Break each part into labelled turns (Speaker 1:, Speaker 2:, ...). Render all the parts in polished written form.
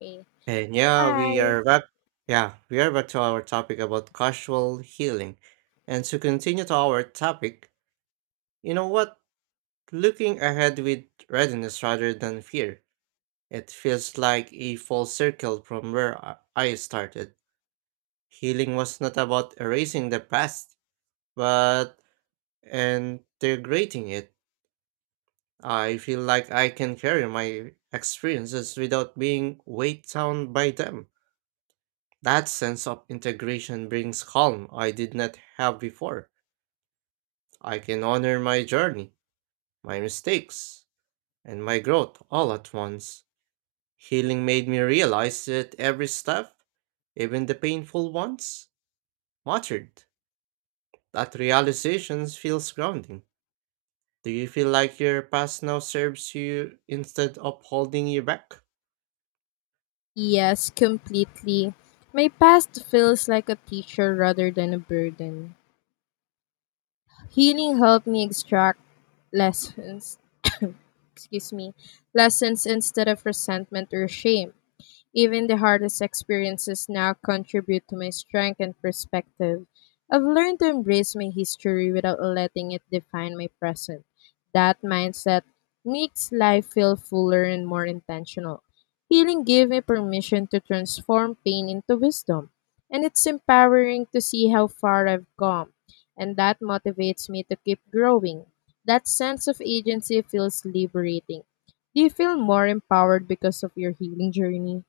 Speaker 1: Hey.
Speaker 2: And yeah,
Speaker 1: Hi.
Speaker 2: we are back. Yeah, we are back to our topic about casual healing. And to continue to our topic, you know what? Looking ahead with readiness rather than fear, it feels like a full circle from where I started. Healing was not about erasing the past, but integrating it. I feel like I can carry my experiences without being weighed down by them. That sense of integration brings calm I did not have before. I can honor my journey, my mistakes, and my growth all at once. Healing made me realize that every step, even the painful ones, mattered. That realization feels grounding. Do you feel like your past now serves you instead of holding you back?
Speaker 1: Yes, completely. My past feels like a teacher rather than a burden. Healing helped me extract lessons, excuse me, lessons instead of resentment or shame. Even the hardest experiences now contribute to my strength and perspective. I've learned to embrace my history without letting it define my present. That mindset makes life feel fuller and more intentional. Healing gave me permission to transform pain into wisdom, and it's empowering to see how far I've come, and that motivates me to keep growing. That sense of agency feels liberating. Do you feel more empowered because of your healing journey?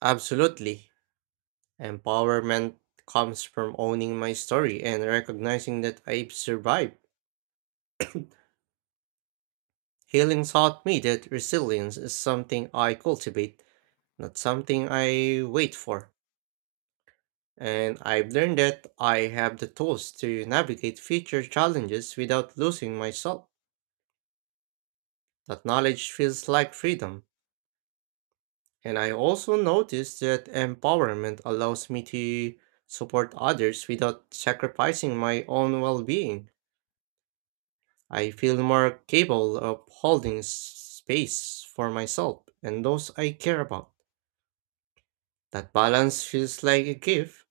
Speaker 2: Absolutely. Empowerment comes from owning my story and recognizing that I've survived. Healing taught me that resilience is something I cultivate, not something I wait for. And I've learned that I have the tools to navigate future challenges without losing myself. That knowledge feels like freedom. And I also noticed that empowerment allows me to support others without sacrificing my own well being. I feel more capable of holding space for myself and those I care about. That balance feels like a gift.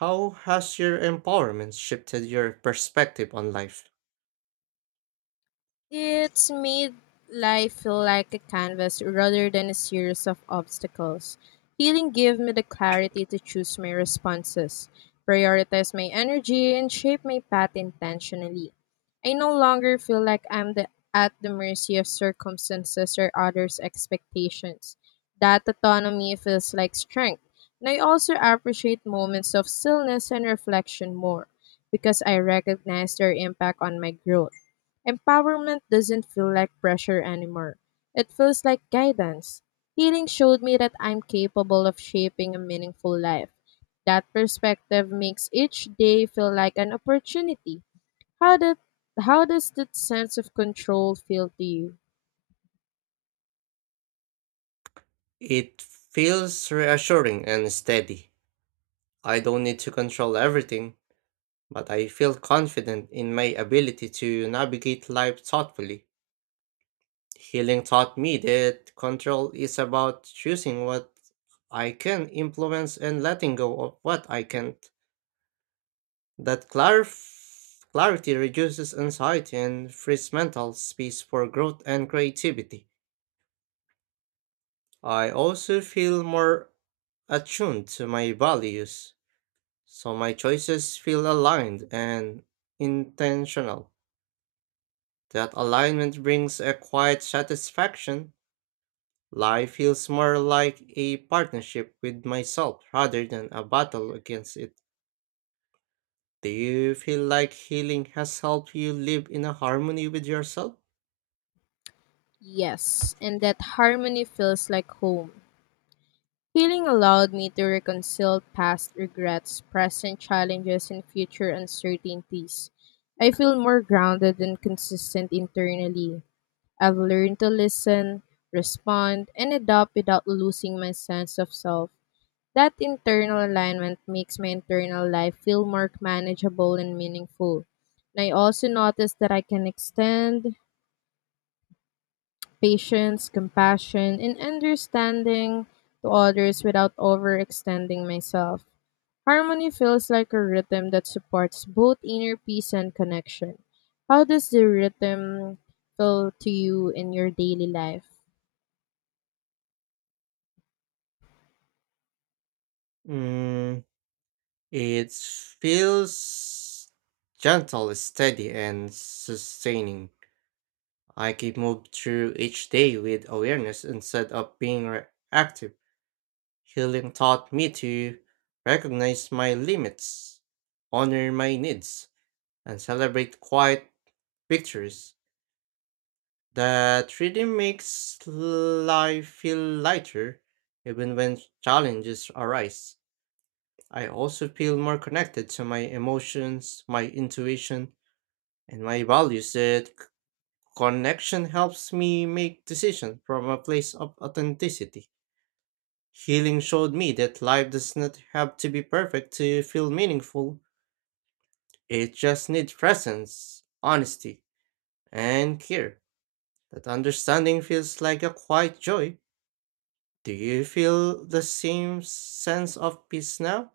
Speaker 2: How has your empowerment shifted your perspective on life?
Speaker 1: It's made life feel like a canvas rather than a series of obstacles. Healing gave me the clarity to choose my responses, prioritize my energy, and shape my path intentionally. I no longer feel like at the mercy of circumstances or others' expectations. That autonomy feels like strength, and I also appreciate moments of stillness and reflection more because I recognize their impact on my growth. Empowerment doesn't feel like pressure anymore. It feels like guidance. Healing showed me that I'm capable of shaping a meaningful life. That perspective makes each day feel like an opportunity. How did how does that sense of control feel to you?
Speaker 2: It feels reassuring and steady. I don't need to control everything, but I feel confident in my ability to navigate life thoughtfully. Healing taught me that control is about choosing what I can influence and letting go of what I can't. That clarity reduces anxiety and frees mental space for growth and creativity. I also feel more attuned to my values, so my choices feel aligned and intentional. That alignment brings a quiet satisfaction. Life feels more like a partnership with myself rather than a battle against it. Do you feel like healing has helped you live in a harmony with yourself?
Speaker 1: Yes, and that harmony feels like home. Healing allowed me to reconcile past regrets, present challenges, and future uncertainties. I feel more grounded and consistent internally. I've learned to listen, respond, and adapt without losing my sense of self. That internal alignment makes my internal life feel more manageable and meaningful. And I also notice that I can extend patience, compassion, and understanding to others without overextending myself. Harmony feels like a rhythm that supports both inner peace and connection. How does the rhythm feel to you in your daily life?
Speaker 2: Mm, it feels gentle, steady, and sustaining. I keep moved through each day with awareness instead of being reactive. Healing taught me to recognize my limits, honor my needs, and celebrate quiet victories. That rhythm makes life feel lighter, even when challenges arise. I also feel more connected to my emotions, my intuition, and my values. That connection helps me make decisions from a place of authenticity. Healing showed me that life does not have to be perfect to feel meaningful. It just needs presence, honesty, and care. That understanding feels like a quiet joy. Do you feel the same sense of peace now?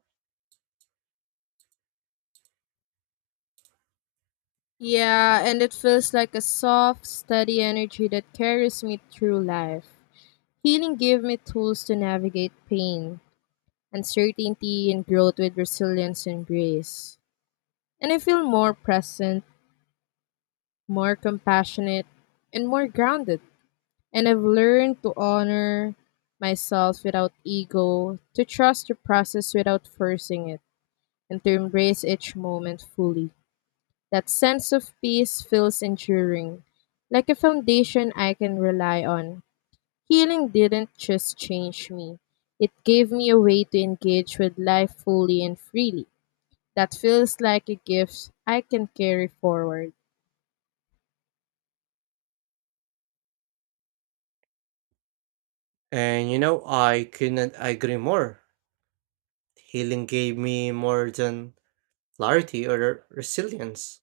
Speaker 1: Yeah, and it feels like a soft, steady energy that carries me through life. Healing gave me tools to navigate pain, uncertainty, and growth with resilience and grace. And I feel more present, more compassionate, and more grounded. And I've learned to honor myself without ego, to trust the process without forcing it, and to embrace each moment fully. That sense of peace feels enduring, like a foundation I can rely on. Healing didn't just change me, it gave me a way to engage with life fully and freely. That feels like a gift I can carry forward.
Speaker 2: And you know, I couldn't agree more. Healing gave me more than clarity or resilience.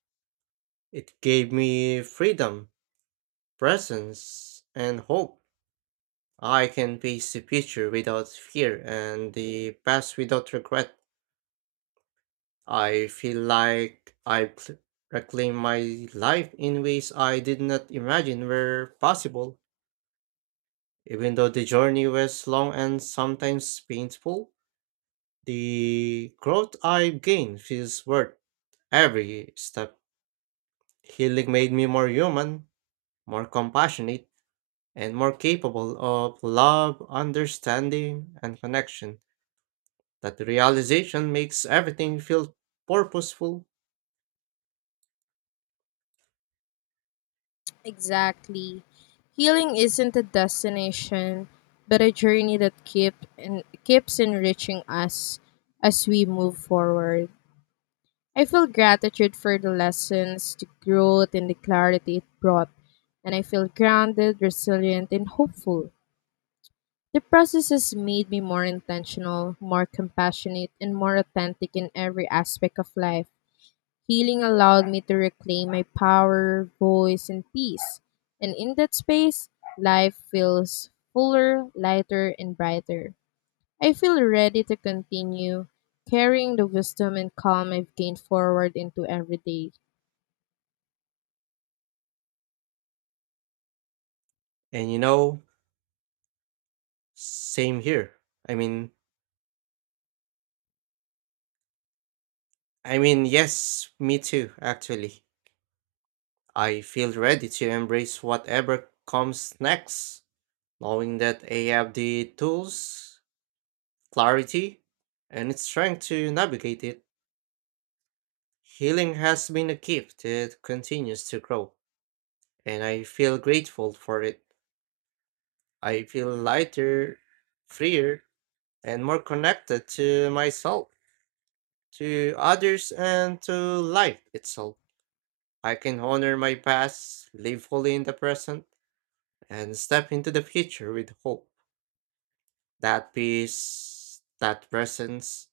Speaker 2: It gave me freedom, presence, and hope. I can face the future without fear and the past without regret. I feel like reclaim my life in ways I did not imagine were possible. Even though the journey was long and sometimes painful, the growth I gained feels worth every step. Healing made me more human, more compassionate, and more capable of love, understanding, and connection. That realization makes everything feel purposeful.
Speaker 1: Exactly. Healing isn't a destination, but a journey that keeps enriching us as we move forward. I feel gratitude for the lessons, the growth, and the clarity it brought, and I feel grounded, resilient, and hopeful. The process has made me more intentional, more compassionate, and more authentic in every aspect of life. Healing allowed me to reclaim my power, voice, and peace. And in that space, life feels fuller, lighter, and brighter. I feel ready to continue carrying the wisdom and calm I've gained forward into every day.
Speaker 2: And you know, same here. I mean, yes, me too, actually. I feel ready to embrace whatever comes next, knowing that I have the tools, clarity, and strength to navigate it. Healing has been a gift that continues to grow, and I feel grateful for it. I feel lighter, freer, and more connected to myself, to others, and to life itself. I can honor my past, live fully in the present, and step into the future with hope. That peace, that presence,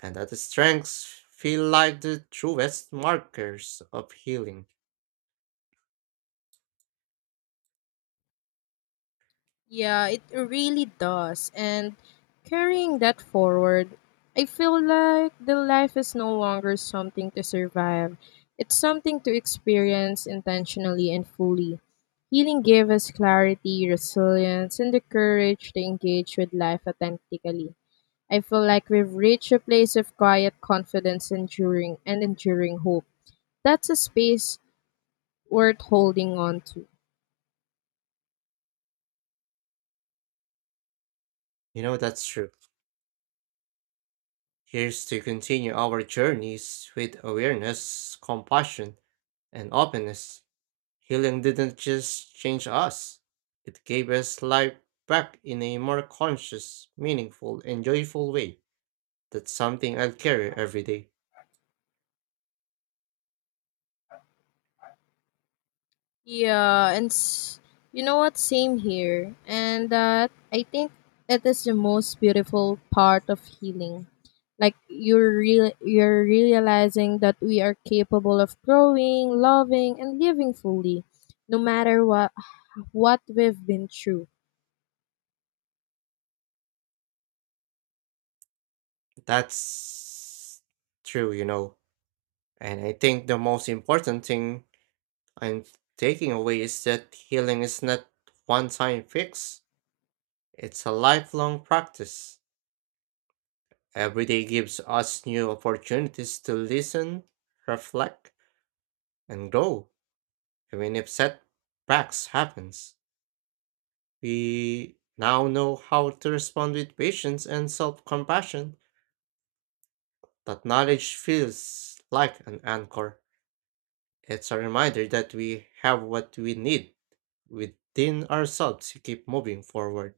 Speaker 2: and that strength feel like the truest markers of healing.
Speaker 1: Yeah, it really does. And carrying that forward, I feel like the life is no longer something to survive. It's something to experience intentionally and fully. Healing gave us clarity, resilience, and the courage to engage with life authentically. I feel like we've reached a place of quiet confidence enduring and enduring hope. That's a space worth holding on to.
Speaker 2: You know, that's true. Here's to continue our journeys with awareness, compassion, and openness. Healing didn't just change us, it gave us life back in a more conscious, meaningful, and joyful way. That's something I'll carry every day.
Speaker 1: Yeah, and s- you know what? Same here. And I think it is the most beautiful part of healing. Like you're realizing that we are capable of growing, loving, and living fully, no matter what we've been through.
Speaker 2: That's true, you know. And I think the most important thing I'm taking away is that healing is not one time fix, it's a lifelong practice. Every day gives us new opportunities to listen, reflect, and grow, even if setbacks happens. We now know how to respond with patience and self-compassion. That knowledge feels like an anchor. It's a reminder that we have what we need within ourselves to keep moving forward.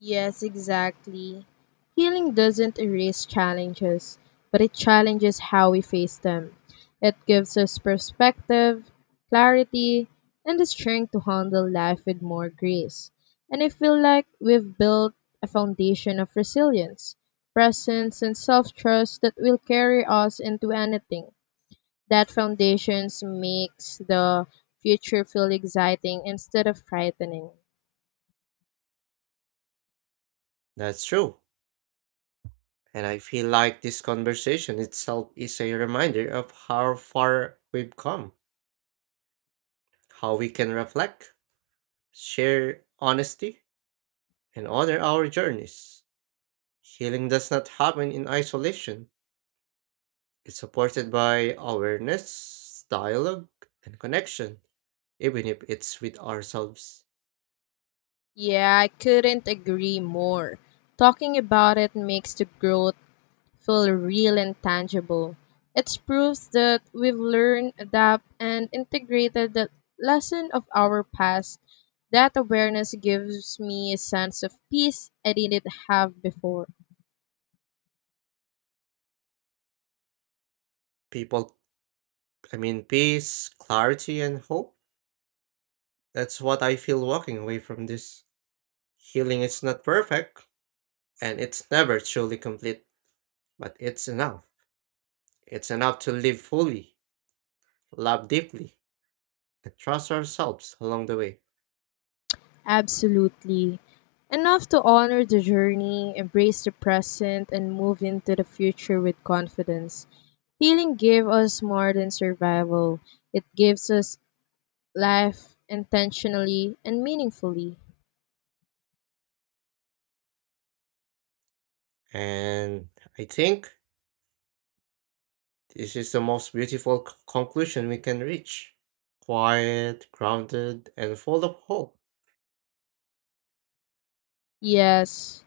Speaker 1: Yes, exactly. Healing doesn't erase challenges, but it challenges how we face them. It gives us perspective, clarity, and the strength to handle life with more grace. And I feel like we've built a foundation of resilience, presence, and self trust that will carry us into anything. That foundation makes the future feel exciting instead of frightening.
Speaker 2: That's true. And I feel like this conversation itself is a reminder of how far we've come. How we can reflect, share honesty, and honor our journeys. Healing does not happen in isolation, it's supported by awareness, dialogue, and connection, even if it's with ourselves.
Speaker 1: Yeah, I couldn't agree more. Talking about it makes the growth feel real and tangible. It's proof that we've learned, adapt, and integrated the lesson of our past. That awareness gives me a sense of peace I didn't have before.
Speaker 2: People, peace, clarity, and hope. That's what I feel walking away from this. Healing is not perfect, and it's never truly complete, but it's enough. It's enough to live fully, love deeply, and trust ourselves along the way.
Speaker 1: Absolutely. Enough to honor the journey, embrace the present, and move into the future with confidence. Healing gives us more than survival. It gives us life intentionally and meaningfully.
Speaker 2: And I think this is the most beautiful conclusion we can reach. Quiet, grounded, and full of hope.
Speaker 1: Yes,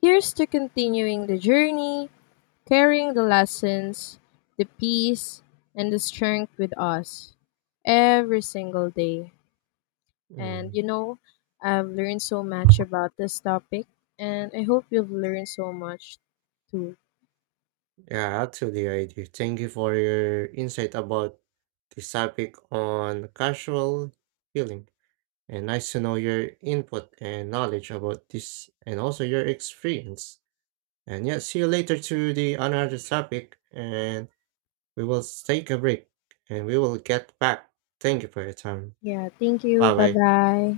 Speaker 1: here's to continuing the journey, carrying the lessons, the peace, and the strength with us every single day. And
Speaker 2: Mm.
Speaker 1: you know, I've learned so much about this topic, and I hope you've learned so much too.
Speaker 2: Yeah, actually, I do. Thank you for your insight about this topic on casual healing. And nice to know your input and knowledge about this and also your experience. And yeah, see you later to the another topic and we will take a break and we will get back. Thank you for your time.
Speaker 1: Yeah, thank you.
Speaker 2: Bye
Speaker 1: Bye
Speaker 2: bye.
Speaker 1: bye.